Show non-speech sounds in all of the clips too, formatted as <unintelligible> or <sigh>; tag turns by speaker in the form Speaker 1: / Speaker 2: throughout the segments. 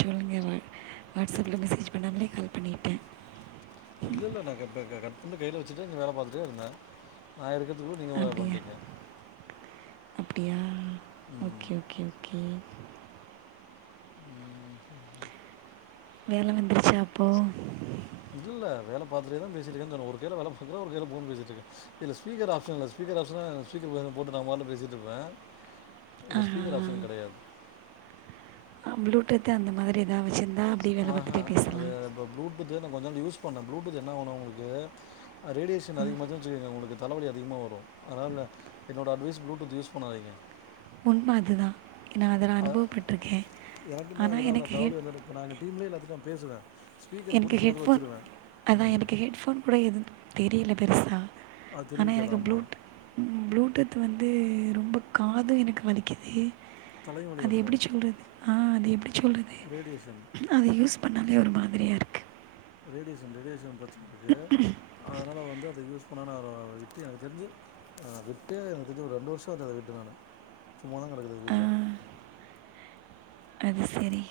Speaker 1: சொல்லுங்க வா வாட்ஸ் அப்புல மெசேஜ் பண்ணாமலே கால் பண்ணீர்க
Speaker 2: இல்ல இல்ல நா கட் கட் பண்ணி கையில வச்சிட்டு வேல பாத்துட்டே இருந்தே நா எடுக்கறத்துக்குள்ளே நீங்க பண்டிங்க
Speaker 1: அப்டியா
Speaker 2: ம்
Speaker 1: ஓகே ஓகே ஓகே வேல வந்துருச்சா அப்போ
Speaker 2: இல்ல வேல பாத்துட்டேதா பேசிட்டு இருக்கேன்னு சொன்னே ஒரு கைல வேல பாக்கறே ஒரு கைல ஃபோன் பேசிட்டு இருக்கே இதுல ஸ்பீக்கர் ஆப்ஷன் இல்ல ஸ்பீக்கர் ஆப்ஷன்னா ஸ்பீக்கர் போட்டு நா பாட்டுக் பேசிட்டுருப்பே இதுல
Speaker 1: ஆஹா,
Speaker 2: ஸ்பீக்கர் ஆப்ஷன் கெடையாது
Speaker 1: ஆ ப்ளூடூத் அந்த மாரி எதாவது வச்சிருந்
Speaker 2: அ ஹ அது இப்ப ப்ளூடூத் நா கொஞ்ச நாள் யூஸ் பண்ணே ப்ளூடூத் என்ன ஆவுணா உங்களுக்கு ரேடியேஷன் அதிகம் ஆச்சின்னா உங்களுக்கு தலவலி அதிகமா வரும் அதனால என்னோட அட்வைஸ் ப்ளூடூத் யூஸ் பண்ணாதீங்க
Speaker 1: உண்ம அதுதா ஏனா அத நா
Speaker 2: அ-
Speaker 1: அனுபவப்பட்ருக்கே ஆனா எனக்கு ஹெட்
Speaker 2: இப்ப நா எங்க டீம்லே எல்லாத்திட்டியு நா பேசுவே
Speaker 1: எனக்கு ஹெட் ஃபோன் அதா எனக்கு ஹெட் ஃபோன் கூட எது தெரியல பெருசா
Speaker 2: அது
Speaker 1: ஆனா
Speaker 2: தெரிவிக்காது
Speaker 1: எனக்கு ப்ளூடூ
Speaker 2: ஆமாம்
Speaker 1: ப்ளூடூத் வந்து ரொம்ப காது எனக்கு வலிக்கிது
Speaker 2: தலைவலி
Speaker 1: அத
Speaker 2: வந்துடும்
Speaker 1: எப்படி சொல்றது ஆ அத எப்டி சொல்றது
Speaker 2: ரேடியேஷன்
Speaker 1: அத யூஸ் பண்ணாலே ஒரு மாதிரியா
Speaker 2: ரேடியேஷன் ரேடியேஷன் பிரச்சன இருக்கு அதனால வந்து அத யூஸ் பண்ணனு அப்புற வித்து எனக்கு தெரிஞ்சி நா விட்டே எனக்கு தெரிஞ்சி ஒரு ரெண்டு வருஷம் ஆகுது அத விட்டு நானு சும்மாதா கெடக்குது
Speaker 1: ஆ
Speaker 2: வீட்ல
Speaker 1: அது செரி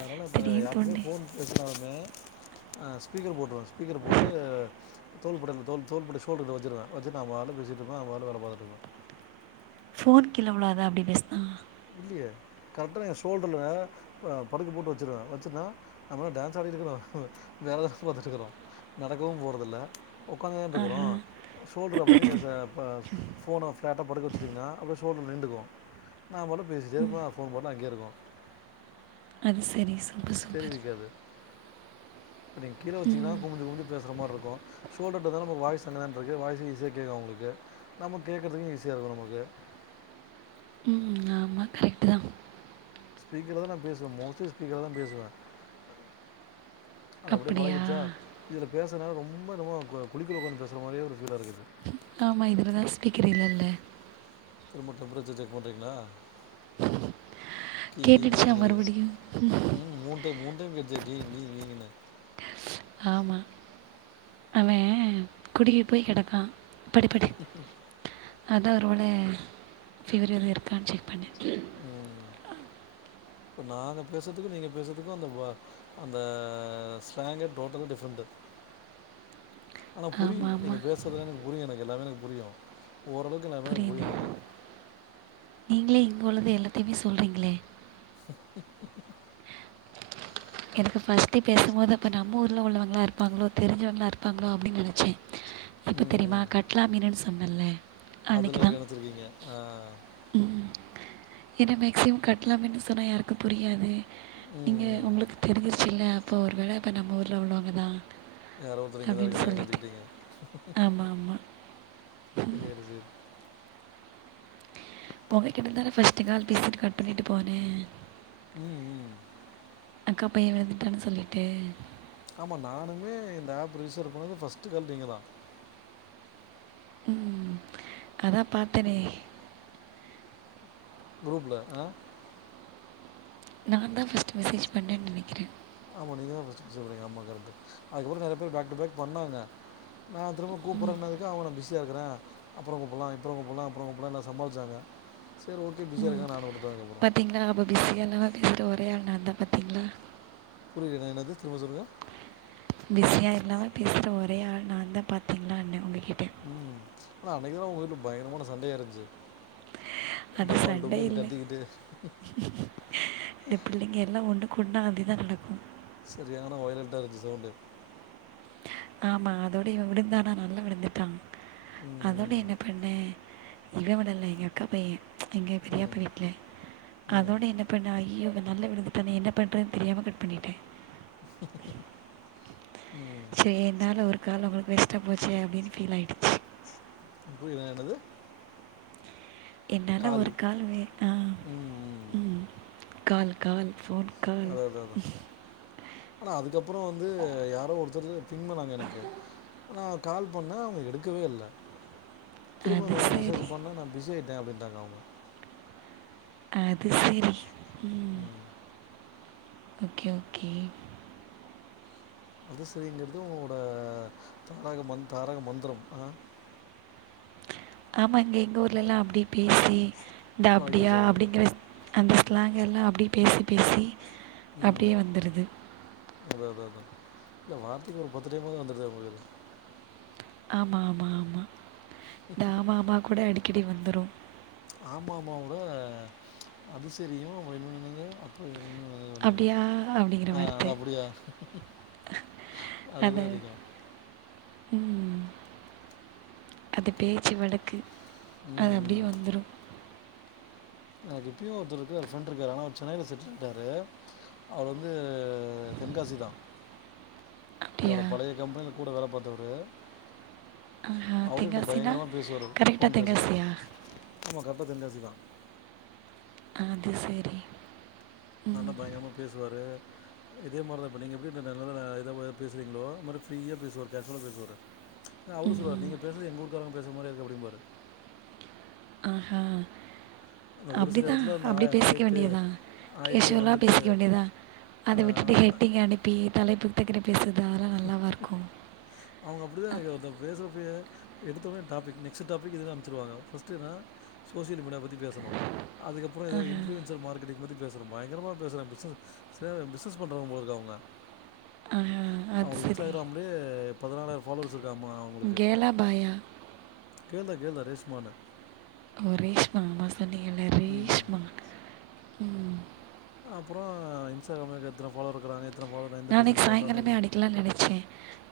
Speaker 2: அதுனால இப்ப யார்ட்டையுமே ஃபோன் பேசுனாலே ஸ்பீக்கர் அ போட்ருவே ஸ்பீக்கர் போட்டு தோள்பட்டையில தோள் தோள்பட்டை ஷோல்டர் குள்ள வச்சிருவே வச்சிட்டு நா பாட்ல பேசிட்டு இருப்பே அத பாட்ல வேல பாத்துட்டு இருப்பே
Speaker 1: ஃபோன் கீழ விழாதா அப்டி பேசுனா
Speaker 2: இல்லையே கரெக்டா நா என் ஷோல்டர்ல படுக்க போட்டு வச்சிருவே வச்சன்னா நம்ம என்ன டான்ஸ்சா ஆடிட்டு இருக்கறோ வேலைதா பாத்துட்டு இருக்கறோ நடக்கவு போறது இல்ல உக்காந்து தானே இருக்கறோ ஷோல்டர்ல அப்படியே நீங்க ச ப ஃபோன ஃப்ளாட்டா படுக்க வச்சிட்டீங்கன்னா அப்படியே ஷோல்டர்ல நிண்டுக்கு நா பாட்ல பேசிட்டே இருப்பே ஃபோன் பாட்ல அங்கயே இருக்கும்
Speaker 1: அது சரி சூப்பர் சூப்பர்
Speaker 2: தெரிவிக்காது இப்ப நீங்க கீழ வச்சீங்கன்னா குமிஞ்சு குமிஞ்சு பேசற மாறி இருக்கும் ஷோல்ர்ட்ட தானே நம்ம வாய்சும் அங்க தான இருக்கு வாய்சும் ஈஸியா கேக்கும் அவங்களுக்கு நமக்கு கேக்கறதுக்கும் ஈஸியா இருக்கும் நமக்கு
Speaker 1: ஆமா கரெக்டு தா
Speaker 2: ஸ்பீக்கர்ல தா நா பேசுவே மோஸ்லி ஸ்பீக்கர்ல தா பேசுவே அது அப்படியே
Speaker 1: அப்படியா
Speaker 2: பழகிடுச்சா இதுல பேசறதுனால ரொம்ப என்னமோ குழிக்குள்ள உக்காந்து பேசர மாறியே ஒரு ஃபீலா இருக்குது
Speaker 1: ஆமா இதுல தா ஸ்பீக்கர் இல்லல்ல
Speaker 2: திரும்ப டெம்பரேச்சர் செக் பண்றீங்ளா கீங் கீளின் கீங்
Speaker 1: கேட்டுடுச்சா
Speaker 2: குது
Speaker 1: மறுபடியும்
Speaker 2: ம் மூன் டைம் மூன் டைம் கேட்டுச்சே கீங் கீங் கீங்ன்னு
Speaker 1: ஆமா அவன் குடுகி போய் கிடக்கா படு படு அத்தா ஒரு வேல ஃபிவர் எதும் இருக்கான்னு செக் பண்ணே
Speaker 2: ம் இப்ப நாங்க பேசறதுக்கும் நீங்க பேசறதுக்கும் அந்த வா அந்த ஸ்லாங்கே டோட்டலா டிஃப்ரெண்ட்டு ஆனா புரியு
Speaker 1: ஆமாம்
Speaker 2: நீங்க
Speaker 1: ஆமாம்
Speaker 2: பேசறது எல்லா எனக்கு புரியு எனக்கு எல்லாமே எனக்கு புரியு ஓரளவுக்
Speaker 1: புரியல நீங்களே இங்க உள்ளத எல்லாத்தையுமே சொல்றீங்ளே
Speaker 2: ச
Speaker 1: எனக்கு ஃபர்ஸ்ட்டு பேசம்போது அப்ப நாம் நம்ம ஊர்ல உள்ளவங்களா இருப்பாங்களோ தெரிஞ்சவங்களா இருப்பாங்களோ அப்படின்னு நினைச்சே எப்ப தெரியுமா கட் கிலா மீனுன்னு சொன்னல்ல
Speaker 2: அதுல கெனச்சிருக்கீங்க ஆ
Speaker 1: ம் ஏன்னா மேக்ஸிமம் கட்டலா மீனுன்னு சொன்னா யாருக்கும் புரியாது
Speaker 2: ம்
Speaker 1: நீங்க
Speaker 2: ம்.
Speaker 1: உங்களுக்கு தெரிஞ்சிரிச்சு இல்ல அப்போ ஒருவேளை இப்ப நம்ம ஊர்ல உள்ளவங்கதா
Speaker 2: யாரோ ஒருத்தர் இங்க தா இருக்கறாங்கன்னு நினைச்சிக்கிட்டீங்க
Speaker 1: ஆமாம் ஆமாம்
Speaker 2: சேரி சேரி
Speaker 1: உங்க கிட்ட தான ஃபர்ஸ்ட்டு கால் பேசிட்டு கட் பண்ணிட்டு போனே
Speaker 2: உம்
Speaker 1: அக்கா பையன் விழுந்துட்டான்னு சொல்லிட்டு
Speaker 2: ஆமா நானுமே இந்த ஆப் ரிஜிஸ்டர் பண்ணது ஃபர்ஸ்ட்டு கால் நீங்க தா
Speaker 1: உம் அத்தா பாத்தனே
Speaker 2: குரூப்ல அ
Speaker 1: நா தா ஃபர்ஸ்ட்டு மெசேஜ் பண்ணன்னு நனைக்கிறே
Speaker 2: ஆமா நீங்க தா ஃபர்ஸ்ட்டு மெசேஜ் பண்ணீங்க ஆமா கரெக்ட்டு அதுக்கப்புறோ நறைய பேர் பேக் டூ பேக் பண்ணாங்க நா திரும்ப கூப்பற்றனதுக்கு அவங்க நா பிஸியா இருக்கறே அப்பறங் கூப்பட்லா இப்பற கூப்பட்லா அப்புற கூப்பட்லா எல்லா சாமாளிச்சாங்க சேரி ஓகே பிசியாக இருக்காங்கன்னு நானும் உட்டுட்டே அதுக்கப்றோ
Speaker 1: பாத்தீங்ளா அப்போ பிஸியா இல்லாம பேசுற ஒரே ஆள் நா தா பாத்தீங்ளா
Speaker 2: புரியலங்க என்னது திரும்ப சொல்லுங்க
Speaker 1: பிஸியா இல்லாம பேசுற ஒரே ஆள் நான் தா பாத்திங்ளான்னே உங்ககிட்ட
Speaker 2: ம் ஆனா அன்னைக்குதான உங்க வீட்ல பயங்கரமான சண்டையா இருந்துச்சு
Speaker 1: அது
Speaker 2: டமால்
Speaker 1: சண்டை
Speaker 2: டொமில்னு
Speaker 1: இல்ல
Speaker 2: கத்திக்கிட்டு
Speaker 1: இந்த பிள்ளைங்க எல்லா ஒண்ணு கூட்னா அதிதான் நடக்கு
Speaker 2: செரியான வொயலட்டா இருஞ்சு சவுண்டு
Speaker 1: ஆமா அதோட இவன் விழுந்தானா நல்லா விழுந்துட்டான் அதோட
Speaker 2: ம்
Speaker 1: என்ன பண்ணேன் இவன் விடல எங்க அக்கா பையன் எங்க
Speaker 2: ம்
Speaker 1: பெரியப்பா வீட்ல
Speaker 2: ம்
Speaker 1: அதோட என்ன பண்ண அய்யய்யோ இவன் நல்லா விழுந்துட்டானே என்ன பண்றதுன்னு தெரியாம கட் பண்ணிட்டேன்
Speaker 2: ம் ம்
Speaker 1: சே என்னால ஒரு கால் உங்களுக்கு வேஸ்ட்டா போச்சே அப்டின்னு ஃபீல் ஆயிடுச்சு
Speaker 2: புரில என்னது
Speaker 1: என்னால ஒரு கால் வே அ ம் கால் கால் ஃபோன் கால்
Speaker 2: அதா அதா ஆனா அதுக்கப்றோ வந்து யாரோ ஒருத்தறது பின் பண்ணாங்க எனக்கு நா கால் பண்ண அவுங்க எடுக்கவே இல்ல
Speaker 1: அது
Speaker 2: திரும்பவு மெசஜ்
Speaker 1: சரி
Speaker 2: பண்ணா நா பிஸியாயிட்டேன் அப்டின்டாங்க அவுங்க
Speaker 1: அது செரி ம் ஓகே ஓகே
Speaker 2: அது செரிங்கறது உங்களோட தாரக மந்த் தாரக மந்திரம் அ
Speaker 1: ஆமாங்க எங்க ஊர்லல்லா அப்டியே பேசி இந்த அப்டியா
Speaker 2: பழகிருச்சு அவங்களுக்கு
Speaker 1: அப்டிங்கிற அந்த ஸ்லாங் எல்லா அப்டியே பேசி பேசி அப்டியே வந்துருது
Speaker 2: அதா அதா அதா இல்ல வார்த்தைக்கு ஒரு பத்து டைமாவது வந்துருதே உங்களுக்கு
Speaker 1: ஆமா ஆமா ஆமா இந்த ஆமா ஆமா கூட அடிக்கடி வந்துரு
Speaker 2: ஆமாமாவோட அதுசரியு இன்னொன்னு என்னது அது அப்ப அது வந்து
Speaker 1: அப்படியா அப்படிங்கிற
Speaker 2: அ
Speaker 1: வார்த்தை
Speaker 2: அது அப்டியா
Speaker 1: அதை
Speaker 2: அதுதான் அதிகோ
Speaker 1: ம் அது பேச்சு வழக்கு அது
Speaker 2: ம்
Speaker 1: அப்டியே
Speaker 2: ம்
Speaker 1: வந்துரு
Speaker 2: எனக்கு இப்பயு ஒருத்தர் இருக்காரு ஃப்ரெண்ட்டு இருக்காரு ஆனா அவர் சென்னைல செட்டில்ட்டாரு அவரு வந்து தென்காசிதான்
Speaker 1: அப்படியா
Speaker 2: என்னோட பழைய கம்பெனில கூட வேல பாத்தவரு
Speaker 1: ஆஹா
Speaker 2: அவரு என்ட்ட
Speaker 1: தெங்காசினா
Speaker 2: பயங்கரமா பேசுவாரு
Speaker 1: கரெக்டாக
Speaker 2: ஃபோன் பேசினா
Speaker 1: தெங்காசியா
Speaker 2: ஆமா கரெக்டா தென்காசிதான்
Speaker 1: அது செரி
Speaker 2: நல்லா பயங்கரமா பேசுவாரு இதே மாரிதா இப்ப நீங்க எப்டி <unintelligible> இது மாரி பேசுறீங்ளோ இது மாரி ஃப்ரீயா பேசுவாரு கேஷ்யூலா பேசுவாரு இல்ல அவரு சொல்லுவாரு
Speaker 1: ம்
Speaker 2: நீங்க பேசறது எங்க ஊர்க்காரங்க பேசற மாரியே இருக்கு அப்டிம்பாரு
Speaker 1: ஆஹா
Speaker 2: அந்த ஒரு சில
Speaker 1: அப்டிதா
Speaker 2: இடத்துல அந்த
Speaker 1: அப்டி
Speaker 2: ஆ-
Speaker 1: பேசிக்க
Speaker 2: ஆயிட்டு
Speaker 1: வேண்டியதா
Speaker 2: ஆயிட்டு
Speaker 1: கேஷ்யூலா
Speaker 2: வந்துட்டு
Speaker 1: பேசிக்க வேண்டியதா அத
Speaker 2: ஆஹ்,
Speaker 1: விட்டுட்டு
Speaker 2: அந்த
Speaker 1: ஹெட்டிங் அனுப்பி தலைப்புக்கு தக்க பேசற
Speaker 2: ம் ‌ க்கும் அவுங்க அப்டிதான் எனக்கு ஒருத்தங்க பேசறப்பயே எடுத்த ஒன்னே டாபிக் நெக்ஸ்ட் டாபிக் இதுனு அனுப்ச்சிருவாங்க ஃபர்ஸ்ட்ன்னா சோஷியல் மீடியா பத்தி பேசணு அதுக்கப்றோ எதோ இன்புலுயன்சர் மார்கெட்டிங் பத்தி பேச ஒருத்தர் பயங்கரமா பேசறான் பிசினஸ் ச பிசினஸ் பண்றவங்கபோல இருக்கு அவுங்க
Speaker 1: ஆஹா, அது
Speaker 2: அவுங்களுக்கு
Speaker 1: சரி
Speaker 2: இன்ஸ்டாகிராம்லயே பதினாலாயிரம் ஃபாலோஸ் இருக்காமா அவங்களுக்கு
Speaker 1: கேர்ளா பாயா
Speaker 2: கேள்தா கேள்தா ரேஷ்மானு
Speaker 1: ஓ ரேஷ்மா ஆமா சொன்னீங்கல்ல
Speaker 2: ம்
Speaker 1: ரேஷ்மா ம்
Speaker 2: அப்றோ இன்ஸ்டாகிராமில எனக் எத்தன ஃபாலோவர் இருக்காங்க எத்தனை ஃபாலோ
Speaker 1: நா அன்னைக்கி சாயங்காலமே அடிக்கலானு நெனச்சே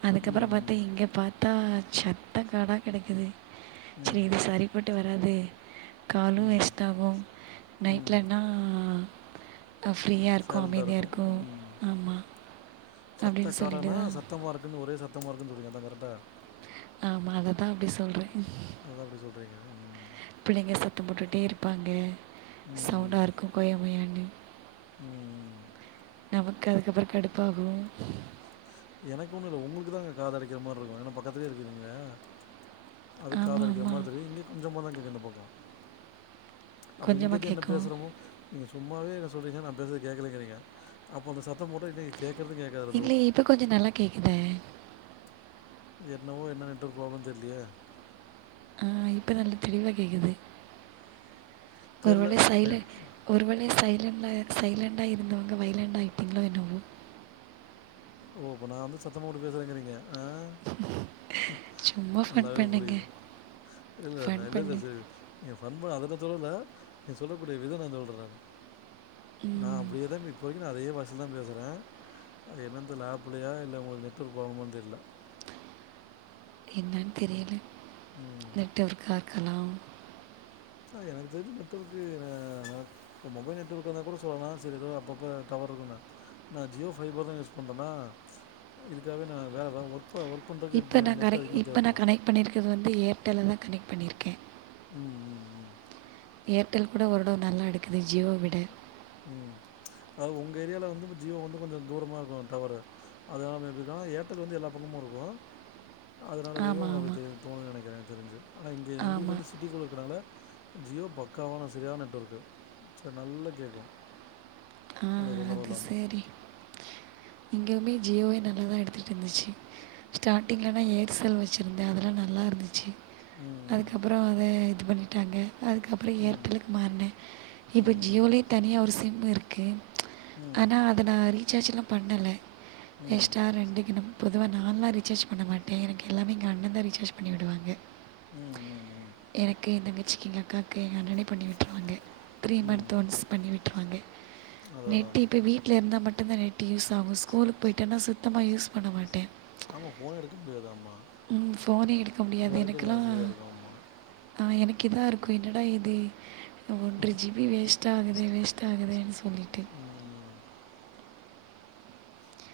Speaker 1: அதுக்கப்றோ
Speaker 2: ம் ம்
Speaker 1: பாத்த இங்க பாத் த்தா சநத்த காடா கெடக்குது சரி
Speaker 2: ம்
Speaker 1: இது சரி பட்டு வராது காலு
Speaker 2: ம்
Speaker 1: வேஸ்ட் ஆகு
Speaker 2: ம்
Speaker 1: நைட்லன்னா ஃப்ரீயா இருக்கு
Speaker 2: சைலண்ட்டாக
Speaker 1: அமைதியா இருக்கு ஆமா
Speaker 2: சத்தக்காடனா சத்தமா இருக்குன்னு ஒரே சத்தமா இருக்குன்னு சொல்றீங்க அதா கரெக்டா
Speaker 1: ஆமா அததா அப்டி சொல்றே
Speaker 2: அதா அப்டி சொல்றீங்க ம்
Speaker 1: பிள்ளைங்க சத்தம் போட்டுட்டே இருப்பாங்க
Speaker 2: ம்,
Speaker 1: சவுண்டா
Speaker 2: ம்.
Speaker 1: இருக்கு கொய்ய முய்யானு
Speaker 2: ம் ம்
Speaker 1: நமக்கு அதுக்கப்றோ கடுப்பாகு
Speaker 2: எனக்கு ஒன்னு இல்ல உங்களுக்கு தா அங்க காத அடைக்கிற மாதிரி இருக்கு ஏன்னா பக்கத்துலே இருக்கிறீங்க அதுக் காது
Speaker 1: ஆமாம்
Speaker 2: அடைக்கிற
Speaker 1: ஆமாம்
Speaker 2: மாதிரி தெரியு இங்க கொஞ்சமா தா கேக்கூ இந்த பக்கம் அப்போ
Speaker 1: கொஞ்சமாக
Speaker 2: இங்கெருந்து என்ன
Speaker 1: கேட்கும்
Speaker 2: பேசுறமோ நீங்க சும்மாவே இத சொல்றீங்க நா பேச கேட்கலங்கிறீங்க அப்பொ அந்த சத்த மோட்டா நீங் கேட்கற்து கேக்
Speaker 1: இல்லையே இப்ப கொஞ்சோ நல்லா கேக்குதே
Speaker 2: என்னவோ என்ன நெட்டு ப்ராப்ளம் தெர்லியே
Speaker 1: ஆ இப்ப நல்ல தெளிவா கேக்குது
Speaker 2: தெரியல.
Speaker 1: ஒருவேள சைலன் ஒருவேள சைலண்ல சைலண்ட்டா இருந்தவங்க வைலண்டா ஆய்ட்டிங்ளோ என்னமோ
Speaker 2: ஓ அப்ப நா வந்து சத்தம்போட்டு பேசுறேங்கிறீங்க ஆ
Speaker 1: சும்மா ஃபன்
Speaker 2: நல்லாவே
Speaker 1: பண்ணேங்க
Speaker 2: புரிய்து இல்ல
Speaker 1: ஃபன்
Speaker 2: நல்லது
Speaker 1: பண்ணு
Speaker 2: செய்றது எ பண்பு அதல தோணல நீ சொல்லக்கூடிய விதம் நா சொல்ற நானு நா
Speaker 1: ம்,
Speaker 2: எதமி பொய்கிது அதே வாய்ஸ்ல தா பேசுறே அது என்னன் இந்த ஆப்லயா இல்ல உங்ளுக் நெட்வொர்க் ப்ராப்ளமான் தெர்ல
Speaker 1: என்னான் தெரியல
Speaker 2: ம்
Speaker 1: நெட்வொர்க்கா இர்க்கலா
Speaker 2: ஆனா எனக் தெரிஞ் நெட்வொர்க்கு நா நா இப்ப மொபைல் நெட்ஒர்க் இருந்தா கூட சொல்லலா சரி எதோ அப்பப்ப டவர் இல்லனு நா ஜியோ ஃபைபர் தா யூஸ் பண்றனா இதுக்காவே நா வேற வே ஒர்க ப ஒர்க் ஒர்க் பண்றக் கே ஜி நெட்டு அதிகமா தேவப்படு
Speaker 1: பண்ணிர்க்கறது வந்து ஏர்டெல்ல தா கனெட் பண்ணிருக்கே
Speaker 2: ம் ம் ம்
Speaker 1: ஏர்டெல் கூட ஒருடொ நல்லா எடுக்குது ஜியோவ விட
Speaker 2: அ உங்க ஏரியால வந்து ஜியோ வந்து கொஞ்ச தூரமா இருக்கு டவரு அதனா மேபீ தா ஏர்ட்டெல் வந்து எல்லா பக்கமு இருக்கூ அதனால வெர்யு
Speaker 1: ஆமாம்
Speaker 2: அப்டி
Speaker 1: ஆமாம்
Speaker 2: தெரி தோணுது நெனக்கிற எனக் தெரிஞ்சு ஆனா இங்க எங்களுக்கு
Speaker 1: ஆமாம்
Speaker 2: வந்து சிட்டிக்குள்ள இருக்கிறனால ஜியோ பக்காவான செரியான நெட்வொர்க்கு சரி நல்லா கேக்கும்
Speaker 1: ஆ அது செரி இங்யுமே ஜியோவே நல்லாதா எடுத்துட்ருந்துச்சு ஸ்டார்டிங்ல நா ஏர்செல் வச்சிருந்தே அதெல்லா நல்லா இருந்துச்சி
Speaker 2: ம்
Speaker 1: அதுக்கப்புற அத இது பண்ணிட்டாங்க அதுக்கப்புற
Speaker 2: ம்
Speaker 1: ஏர்டெல்லுக்கு மார்னே இப்போ
Speaker 2: ம்
Speaker 1: ஜியோலியு தனியாக ஒரு சிம் இருக்கு
Speaker 2: ம் ம்
Speaker 1: ஆனா அத நா ரீசார்ஜ்ல்லா பண்ணல
Speaker 2: ம்
Speaker 1: எஸ்ட்டா ரெண்டுக்கிணம் பொதுவா நான்லா ரீசார்ஜ் பண்ண மாட்டே எனக்கு எல்லாமே எங்க அண்ணந்தா ரீசார்ஜ் பண்ணிவிடுவாங்க
Speaker 2: ம் ம்
Speaker 1: எனக்கு எந்தங்கச்சிக்கு எங்க அக்காக்கு எங்க அண்ணனே பண்ணி விட்ருவாங்க த்ரீ மந்த்
Speaker 2: ம்
Speaker 1: ஒன்ஸ் பண்ணி விட்ருவாங்க
Speaker 2: அதான் அதான்
Speaker 1: நெட்
Speaker 2: அதான்
Speaker 1: இப்ப வீட்ல இருந்தா மட்டுந்தா நெட் யூஸ் ஆகு ஸ்கூலுக் போய்ட்டேன்னா சுத்தமா யூஸ் பண்ண மாட்டே
Speaker 2: ஆமா ஃபோன எடுக்க முடியாதாமா
Speaker 1: ம் ஃபோனே எடுக்க முடியாது எனக்கெல்லா
Speaker 2: இருக்கும் அம்மா
Speaker 1: ஆ எனக் இதா இருக்கு என்னடா இது ஒன்ற ஜீப் பி வேஸ்ட்டாகுதே வேஸ்ட்டாகுதேன் சொல்லிட்டு
Speaker 2: ம்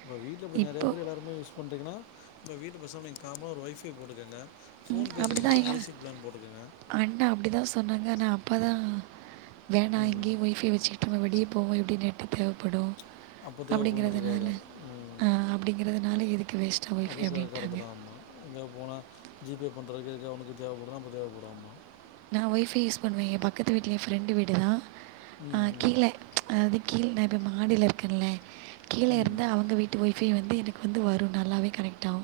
Speaker 2: இப்ப வீட்ல கொஞ்ச நெறய
Speaker 1: இப்போ
Speaker 2: பேர் எல்லாருமே யூஸ் பண்றீங்கனா இப்ப வீட்டுக் பெசாம நீ காம்னா ஒரு ஒய்ஃபை போட்டுக்கங்க ஃபோன்
Speaker 1: அப்படி
Speaker 2: பேசற்து
Speaker 1: தான்
Speaker 2: மட்டு
Speaker 1: எங்கள்
Speaker 2: பேசிக் பிளான் போட்டுக்கங்க
Speaker 1: அண்ணா அப்டி தா சொன்னாங்க ஆனா அப்பா தா வேனா
Speaker 2: ம்
Speaker 1: இங்கயே ஒய்ஃபை வச்சுகிட்டு நம்ம வெளிய போவோ எப்டியு நெட் தேவப்படு
Speaker 2: அப்போ
Speaker 1: அப்டிங்கறதுனால
Speaker 2: தேவைப்படுங்கிறதுக்காக ம்
Speaker 1: அ அப்டிங்கறதுனால எதுக்கு வேஸ்ட்
Speaker 2: அது சரி கரெட்டுதா ஆமா எங்கயாவ் போனா ஜி பே பண்றதுக்கு எதுக்னா ஒண்ணுக்கு தேவப்படு அப்ப தேவப்படு ஆமா
Speaker 1: நா ஒய்ஃபை யூஸ் பண்ணுவே எ பக்கத்து வீட்ல என் ஃப்ரெண்டு வீட்டு தா அ
Speaker 2: ம்
Speaker 1: கீழ அதாவது கீழ் நாங்க மாடில இருக்கன்ல கீழ
Speaker 2: ம் ம்
Speaker 1: இருந்தா அவங்க வீட் டு ஒய்ஃபை வந்து எனக்கு வந்து வரு நல்லாவே கனெக்ட் ஆகு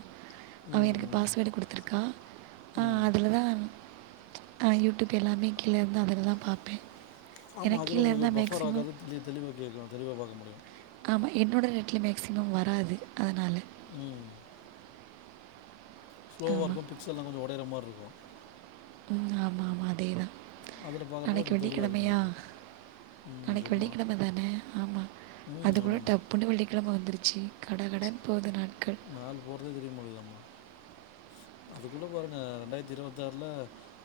Speaker 1: அவ எனக்கு
Speaker 2: ம்
Speaker 1: பாஸ்வர்டு குடுத்துருக்கா அ
Speaker 2: ம் ம்
Speaker 1: அதுல தா அ யூடியூப் எல்லாமே கீழருந்து அதுல தா பாப்பே
Speaker 2: ஆமா அதுல ஒங்களுக்கு பஃபர் ஆகாது தெளி தெளிவா கேக்கு தெளிவா பாக்க முடியு
Speaker 1: ஆமா என்னோட நெட்ல மேக்சிமம் வராது அதுனால
Speaker 2: ம் ஸ்லோவா இருக்கு
Speaker 1: ஆமாம்
Speaker 2: பிக்சல்லா கொஞ்சோ ஒடையற மாரி இருக்கு
Speaker 1: ம் ஆமாமா அதேதா
Speaker 2: பார்க்குறப்போ
Speaker 1: நாளைக்கு
Speaker 2: கொஞ்சம் தெளிவாக இருக்கும்
Speaker 1: வெள்ளிக்கெழமையா
Speaker 2: உங்களுக்கு ம்
Speaker 1: நாளைக்கு
Speaker 2: சும்மா
Speaker 1: வெள்ளிக்கெழம தான ஆமா அது
Speaker 2: ம்
Speaker 1: கூட
Speaker 2: ஆமாம்மா
Speaker 1: டப் புன்னு வெள்ளிக்கெழம வந்துறுச்சு கட கடன் போது நாட்கள்
Speaker 2: நாள் போறதே தெரிய மாட்டிகிது ஆமா அதுக்குள்ள பாருங்க ரெண்டாயிரத்தி இருவத்தாறுல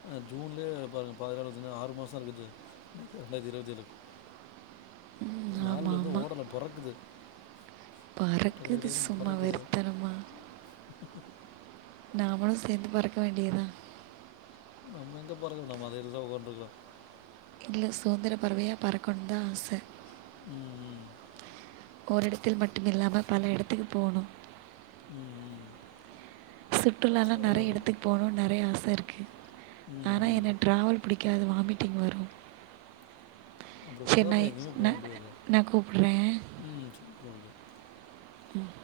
Speaker 2: அ ஜூன்லயே பாருங்க பாதி நாள் வந்துச்சுனா ஆறு மாசோ இருக்குது ரெண்டாயிரத்தி இருவத்தேழுக்கு
Speaker 1: ம்
Speaker 2: நாள்
Speaker 1: ஆமாம்
Speaker 2: வந்து
Speaker 1: ஆமாம்
Speaker 2: ஓடல பொறக்குது
Speaker 1: பறக்குது சும்மா
Speaker 2: பறக்குது
Speaker 1: வெறித்தனமா நாமளு சேந்து பறக்க வேண்டிதா
Speaker 2: நம்ம எங்க பறக்குறோ நம்ம அதே இதுலதா ஓடிருக்குறோ
Speaker 1: எங்களுக் சுதந்திர பறவையா பறக்கணுன் தா ஆச
Speaker 2: ம் ம்
Speaker 1: ஓரிடத்தில் மட்டும் இல்லாமல் பல இடத்துக்கு போணு
Speaker 2: ம் ம்
Speaker 1: சுற்றுலாலா நெறைய
Speaker 2: அதனால்
Speaker 1: எடத்துக் போணுன் நெறைய ஆச இருக்கு
Speaker 2: ம்
Speaker 1: ஆனா
Speaker 2: ம்
Speaker 1: என்ன ட்ராவல் பிடிக்காது வாமிட்டிங் வரு
Speaker 2: அப்படி
Speaker 1: சேர்
Speaker 2: பார்த்தா அப்புறம்
Speaker 1: நைட்
Speaker 2: எங்கேயுமே போக
Speaker 1: நா
Speaker 2: முடியாது
Speaker 1: நா கூப்புற்றே
Speaker 2: ம் சரி ஓகே
Speaker 1: ம்